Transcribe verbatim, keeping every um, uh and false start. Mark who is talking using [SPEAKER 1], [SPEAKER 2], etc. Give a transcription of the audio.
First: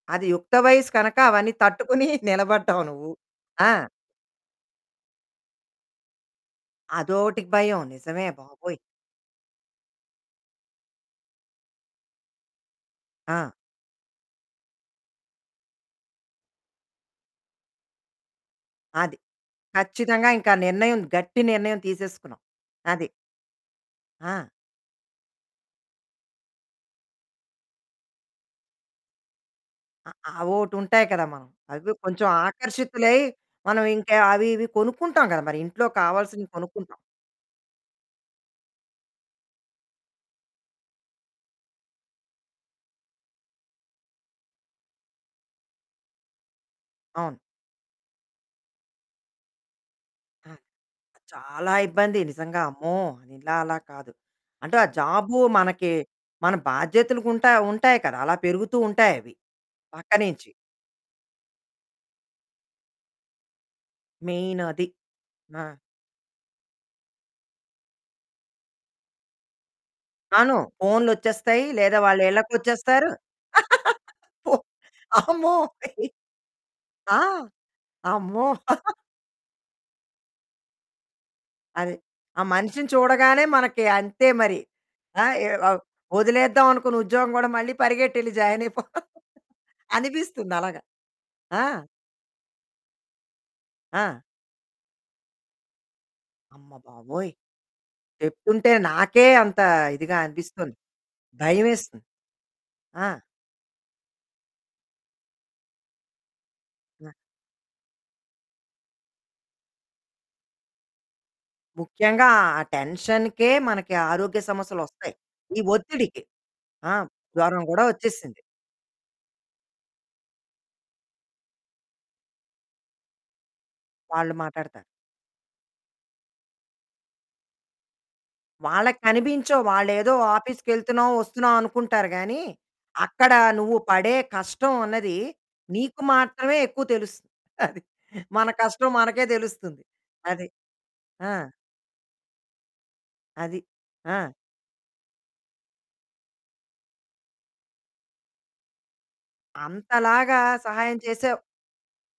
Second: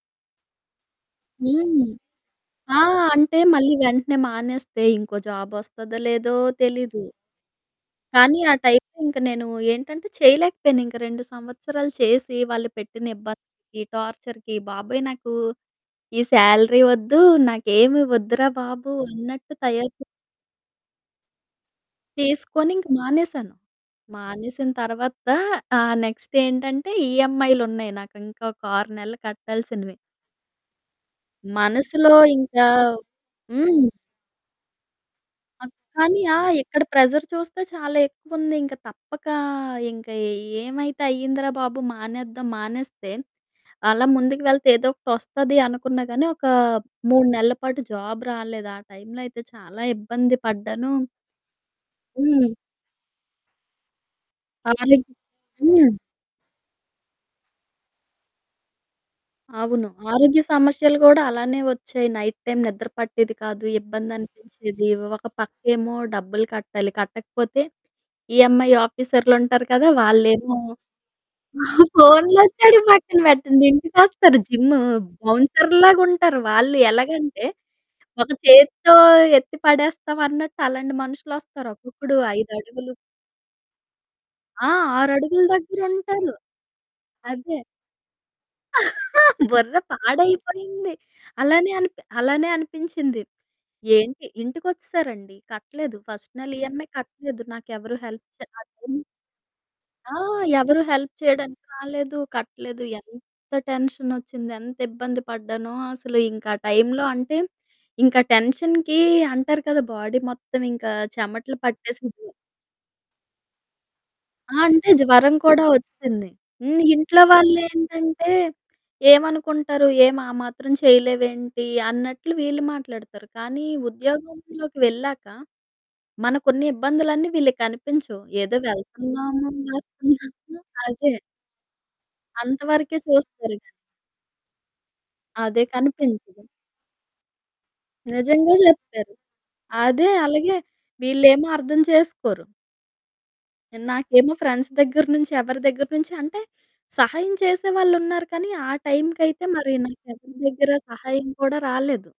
[SPEAKER 1] అది యుక్త వయస్సు కనక, అవన్నీ
[SPEAKER 2] హ్మ్.
[SPEAKER 1] తట్టుకొని
[SPEAKER 2] ఆ!
[SPEAKER 1] నిలబడ్డావు నువ్వు.
[SPEAKER 2] అంటే
[SPEAKER 1] ఆ!
[SPEAKER 2] మళ్ళీ వెంటనే మానేస్తే ఇంకో జాబొస్తదో లేదో తెలీదు.
[SPEAKER 1] అదోటికి భయం. నిజమే
[SPEAKER 2] కానీ ఆ
[SPEAKER 1] బాబోయ్!
[SPEAKER 2] టైంకింక నేను ఏంటంటే, చేయలేకపోయాను, ఇంకా రెండు సంవత్సరాలు చేసి, వాళ్ళు పెట్టిన
[SPEAKER 1] ఆ!
[SPEAKER 2] ఇబ్బందికి, టార్చర్‌కి, బాబోయ్ నాకు, ఈ సాలరీ వద్దు, నాకేమి ఒద్దురా బాబు!
[SPEAKER 1] అది.
[SPEAKER 2] అన్నట్టు తయారు
[SPEAKER 1] ఖచ్చితంగా ఇంకా నిర్ణయం, గట్టి నిర్ణయం తీసేసుకున్నావు.
[SPEAKER 2] తీసుకొని ఇంక
[SPEAKER 1] అది.
[SPEAKER 2] మానేశాను.
[SPEAKER 1] ఆ!
[SPEAKER 2] మానేసిన తర్వాత ఆ నెక్స్ట్ ఏంటంటే, ఈఎంఐలున్నాయి నాకింకొక ఆరు నెలలు కట్టాల్సినవి.
[SPEAKER 1] అ అవోటుంటాయి కదా మనం. అవి
[SPEAKER 2] మనసులో
[SPEAKER 1] కొంచెం
[SPEAKER 2] ఇంకా
[SPEAKER 1] ఆకర్షితులై,
[SPEAKER 2] హ్మ్.
[SPEAKER 1] మనమింకా అవి ఇవి కొనుక్కుంటాం గదా, మరి
[SPEAKER 2] అ
[SPEAKER 1] ఇంట్లో
[SPEAKER 2] కానీ ఆ!
[SPEAKER 1] కావాల్సినవి
[SPEAKER 2] ఇక్కడ
[SPEAKER 1] కొనుక్కుంటాం.
[SPEAKER 2] ప్రెజర్ చూస్తే, చాలా ఎక్కువుంది. ఇంక తప్పకా ఇంక ఏ ఏమైతే అయిందిరా బాబు, మానేద్దాం, మానేస్తే అలా ముందుకు వెళ్తే ఏదోకటొస్తది అనుకున్నా గానీ. ఒక మూడు
[SPEAKER 1] అవును.
[SPEAKER 2] నెల్ల పాటు జాబ్ రాలేదు. ఆ టైంలో అయితే చాలా ఇబ్బంది
[SPEAKER 1] ఆ!
[SPEAKER 2] పడ్డానూ
[SPEAKER 1] ఆ! చాలా ఇబ్బంది
[SPEAKER 2] హ్మ్.
[SPEAKER 1] నిజంగా అమ్మో! ఇలా అలా కాదు. అంటే ఆ
[SPEAKER 2] [unintelligible]
[SPEAKER 1] జాబు
[SPEAKER 2] హ్మ్.
[SPEAKER 1] మనకి మన బాధ్యతలు గుంటాయి ఉంటాయి కదా. అలా పెరుగుతూ ఉంటాయవి.
[SPEAKER 2] అవును. ఆరోగ్య
[SPEAKER 1] పక్కనించి.
[SPEAKER 2] సమస్యలు గూడా అలానే ఒచ్చాయి. నైట్ టైమ్ నిద్ర పట్టేది కాదు,
[SPEAKER 1] మెయిన్ అది.
[SPEAKER 2] ఇబ్బందనిపించేది, ఒక
[SPEAKER 1] మా
[SPEAKER 2] పక్కేమో డబ్బులు కట్టాలి, కట్టకపోతే ఈఏమ్ఐ ఆఫీసర్లుంటారు కదా, వాళ్ళేమో
[SPEAKER 1] అను, ఫోనులోచ్చేస్తాయి, లేదా
[SPEAKER 2] ఫోన్లోచ్చేడియి
[SPEAKER 1] వాళ్ళిళ్ళకొచ్చేస్తారు.
[SPEAKER 2] పక్కన పెట్టండి, ఇంటికొస్తారు,
[SPEAKER 1] పో
[SPEAKER 2] జిమ్ము
[SPEAKER 1] అమ్మో!
[SPEAKER 2] బౌన్సర్లులాగుంటారు, వాళ్ళు
[SPEAKER 1] ఆ!
[SPEAKER 2] ఎలాగంటే, ఒక
[SPEAKER 1] అమ్మో!
[SPEAKER 2] చేత్తో ఎత్తి పడేస్తాం అన్నట్టు అలాంటి మనుషులొస్తారు.
[SPEAKER 1] అది.
[SPEAKER 2] ఒక్కొక్కడు
[SPEAKER 1] ఆ మనిషిని
[SPEAKER 2] ఐదడుగులు
[SPEAKER 1] చూడగానే మనకి అంతే మరి.
[SPEAKER 2] ఆ!
[SPEAKER 1] ఆ!
[SPEAKER 2] ఆరడుగుల
[SPEAKER 1] ఎ అవ్
[SPEAKER 2] దగ్గరుంటారు.
[SPEAKER 1] ఒదిలేద్దాం అనుకున్న ఉద్యోగం గూడా
[SPEAKER 2] అదే.
[SPEAKER 1] మళ్ళీ పరిగెట్టెళ్లి జాయినయిపో
[SPEAKER 2] బుర్ర
[SPEAKER 1] అనిపిస్తుందలాగ.
[SPEAKER 2] పాడైపోయింది.
[SPEAKER 1] ఆ!
[SPEAKER 2] అలానే అనిపి అలానే అనిపించింది.
[SPEAKER 1] ఆ!
[SPEAKER 2] ఏంటి, ఇంటికొచ్చేసారండి. కట్టలేదు ఫస్ట్ నెల ఈఎంఐ
[SPEAKER 1] అమ్మబాబోయ్!
[SPEAKER 2] కట్టలేదు. నాకెవరు హెల్ప్ చె
[SPEAKER 1] చెప్తుంటే
[SPEAKER 2] అది
[SPEAKER 1] నాకే అంత
[SPEAKER 2] ఆ!
[SPEAKER 1] ఇదిగా అనిపిస్తుంది.
[SPEAKER 2] ఎవరు హెల్ప్ చేయడానికి
[SPEAKER 1] భయమేస్తుంది.
[SPEAKER 2] రాలేదు. కట్టలేదు
[SPEAKER 1] ఆ!
[SPEAKER 2] ఎంత టెన్షనొచ్చింది, ఎంత ఇబ్బంది పడ్డానో అసలింకా ఆ టైంలో
[SPEAKER 1] ఆ!
[SPEAKER 2] అంటే, ఇంకా టెన్షన్‌కి అంటారు కదా బాడీ మొత్తం ఇంకా చెమటలు పట్టేసింది.
[SPEAKER 1] ముఖ్యంగా ఆ టెన్షన్‌కే మనకి ఆరోగ్య
[SPEAKER 2] ఆ! అంటే
[SPEAKER 1] సమస్యలోస్తాయి,
[SPEAKER 2] జ్వరం
[SPEAKER 1] ఈ
[SPEAKER 2] కూడా
[SPEAKER 1] ఒత్తిడికి.
[SPEAKER 2] వొచ్చేసింది. హ్మ్,
[SPEAKER 1] ఆ!
[SPEAKER 2] ఇంట్లో
[SPEAKER 1] జ్వరం గూడా
[SPEAKER 2] వాళ్ళేంటంటే,
[SPEAKER 1] ఒచ్చేసింది.
[SPEAKER 2] ఏమనుకుంటారు, ఏం ఆ మాత్రం చేయలేవేంటి, అన్నట్లు వీళ్ళు మాట్లాడతారు. కానీ
[SPEAKER 1] వాళ్ళు
[SPEAKER 2] ఉద్యోగంలోకి
[SPEAKER 1] మాట్లాడతారు.
[SPEAKER 2] వెళ్ళాక మనకున్న ఇబ్బందులన్నీ వీళ్ళకనిపించవు. ఏదో
[SPEAKER 1] వాళ్ళకి
[SPEAKER 2] వెళ్తున్నాము,
[SPEAKER 1] కనిపించవు.
[SPEAKER 2] వస్తున్నాము.
[SPEAKER 1] వాళ్ళేదో ఆఫీస్‌కెళ్తున్నావు,
[SPEAKER 2] అదే.
[SPEAKER 1] ఒస్తున్నావు, అనుకుంటారు గానీ,
[SPEAKER 2] అంతవరకే
[SPEAKER 1] అక్కడ
[SPEAKER 2] చూస్తారు ఇక
[SPEAKER 1] నువ్వు పడే కష్టం అన్నది,
[SPEAKER 2] అదే
[SPEAKER 1] నీకు
[SPEAKER 2] కనిపించదు.
[SPEAKER 1] మాత్రమే ఎక్కువ తెలుసు. అది. మన
[SPEAKER 2] నిజంగా
[SPEAKER 1] కష్టం
[SPEAKER 2] జెప్పారు.
[SPEAKER 1] మనకే తెలుస్తుంది.
[SPEAKER 2] అదే
[SPEAKER 1] అది.
[SPEAKER 2] అలాగే
[SPEAKER 1] ఆ!
[SPEAKER 2] వీళ్ళేమో అర్థం చేసుకోరు.
[SPEAKER 1] అది. ఆ!
[SPEAKER 2] నాకేమో ఫ్రెండ్స్ దెగ్గర నుంచి ఎవరి దెగ్గర నుంచి అంటే, సహాయం చేసేవాళ్ళున్నారు కానీ, ఆ టైంకయితే మరి, నాకెవరి
[SPEAKER 1] అంతలాగా
[SPEAKER 2] దగ్గర
[SPEAKER 1] సహాయం
[SPEAKER 2] సహాయం
[SPEAKER 1] చేసావు.
[SPEAKER 2] కూడా రాలేదు.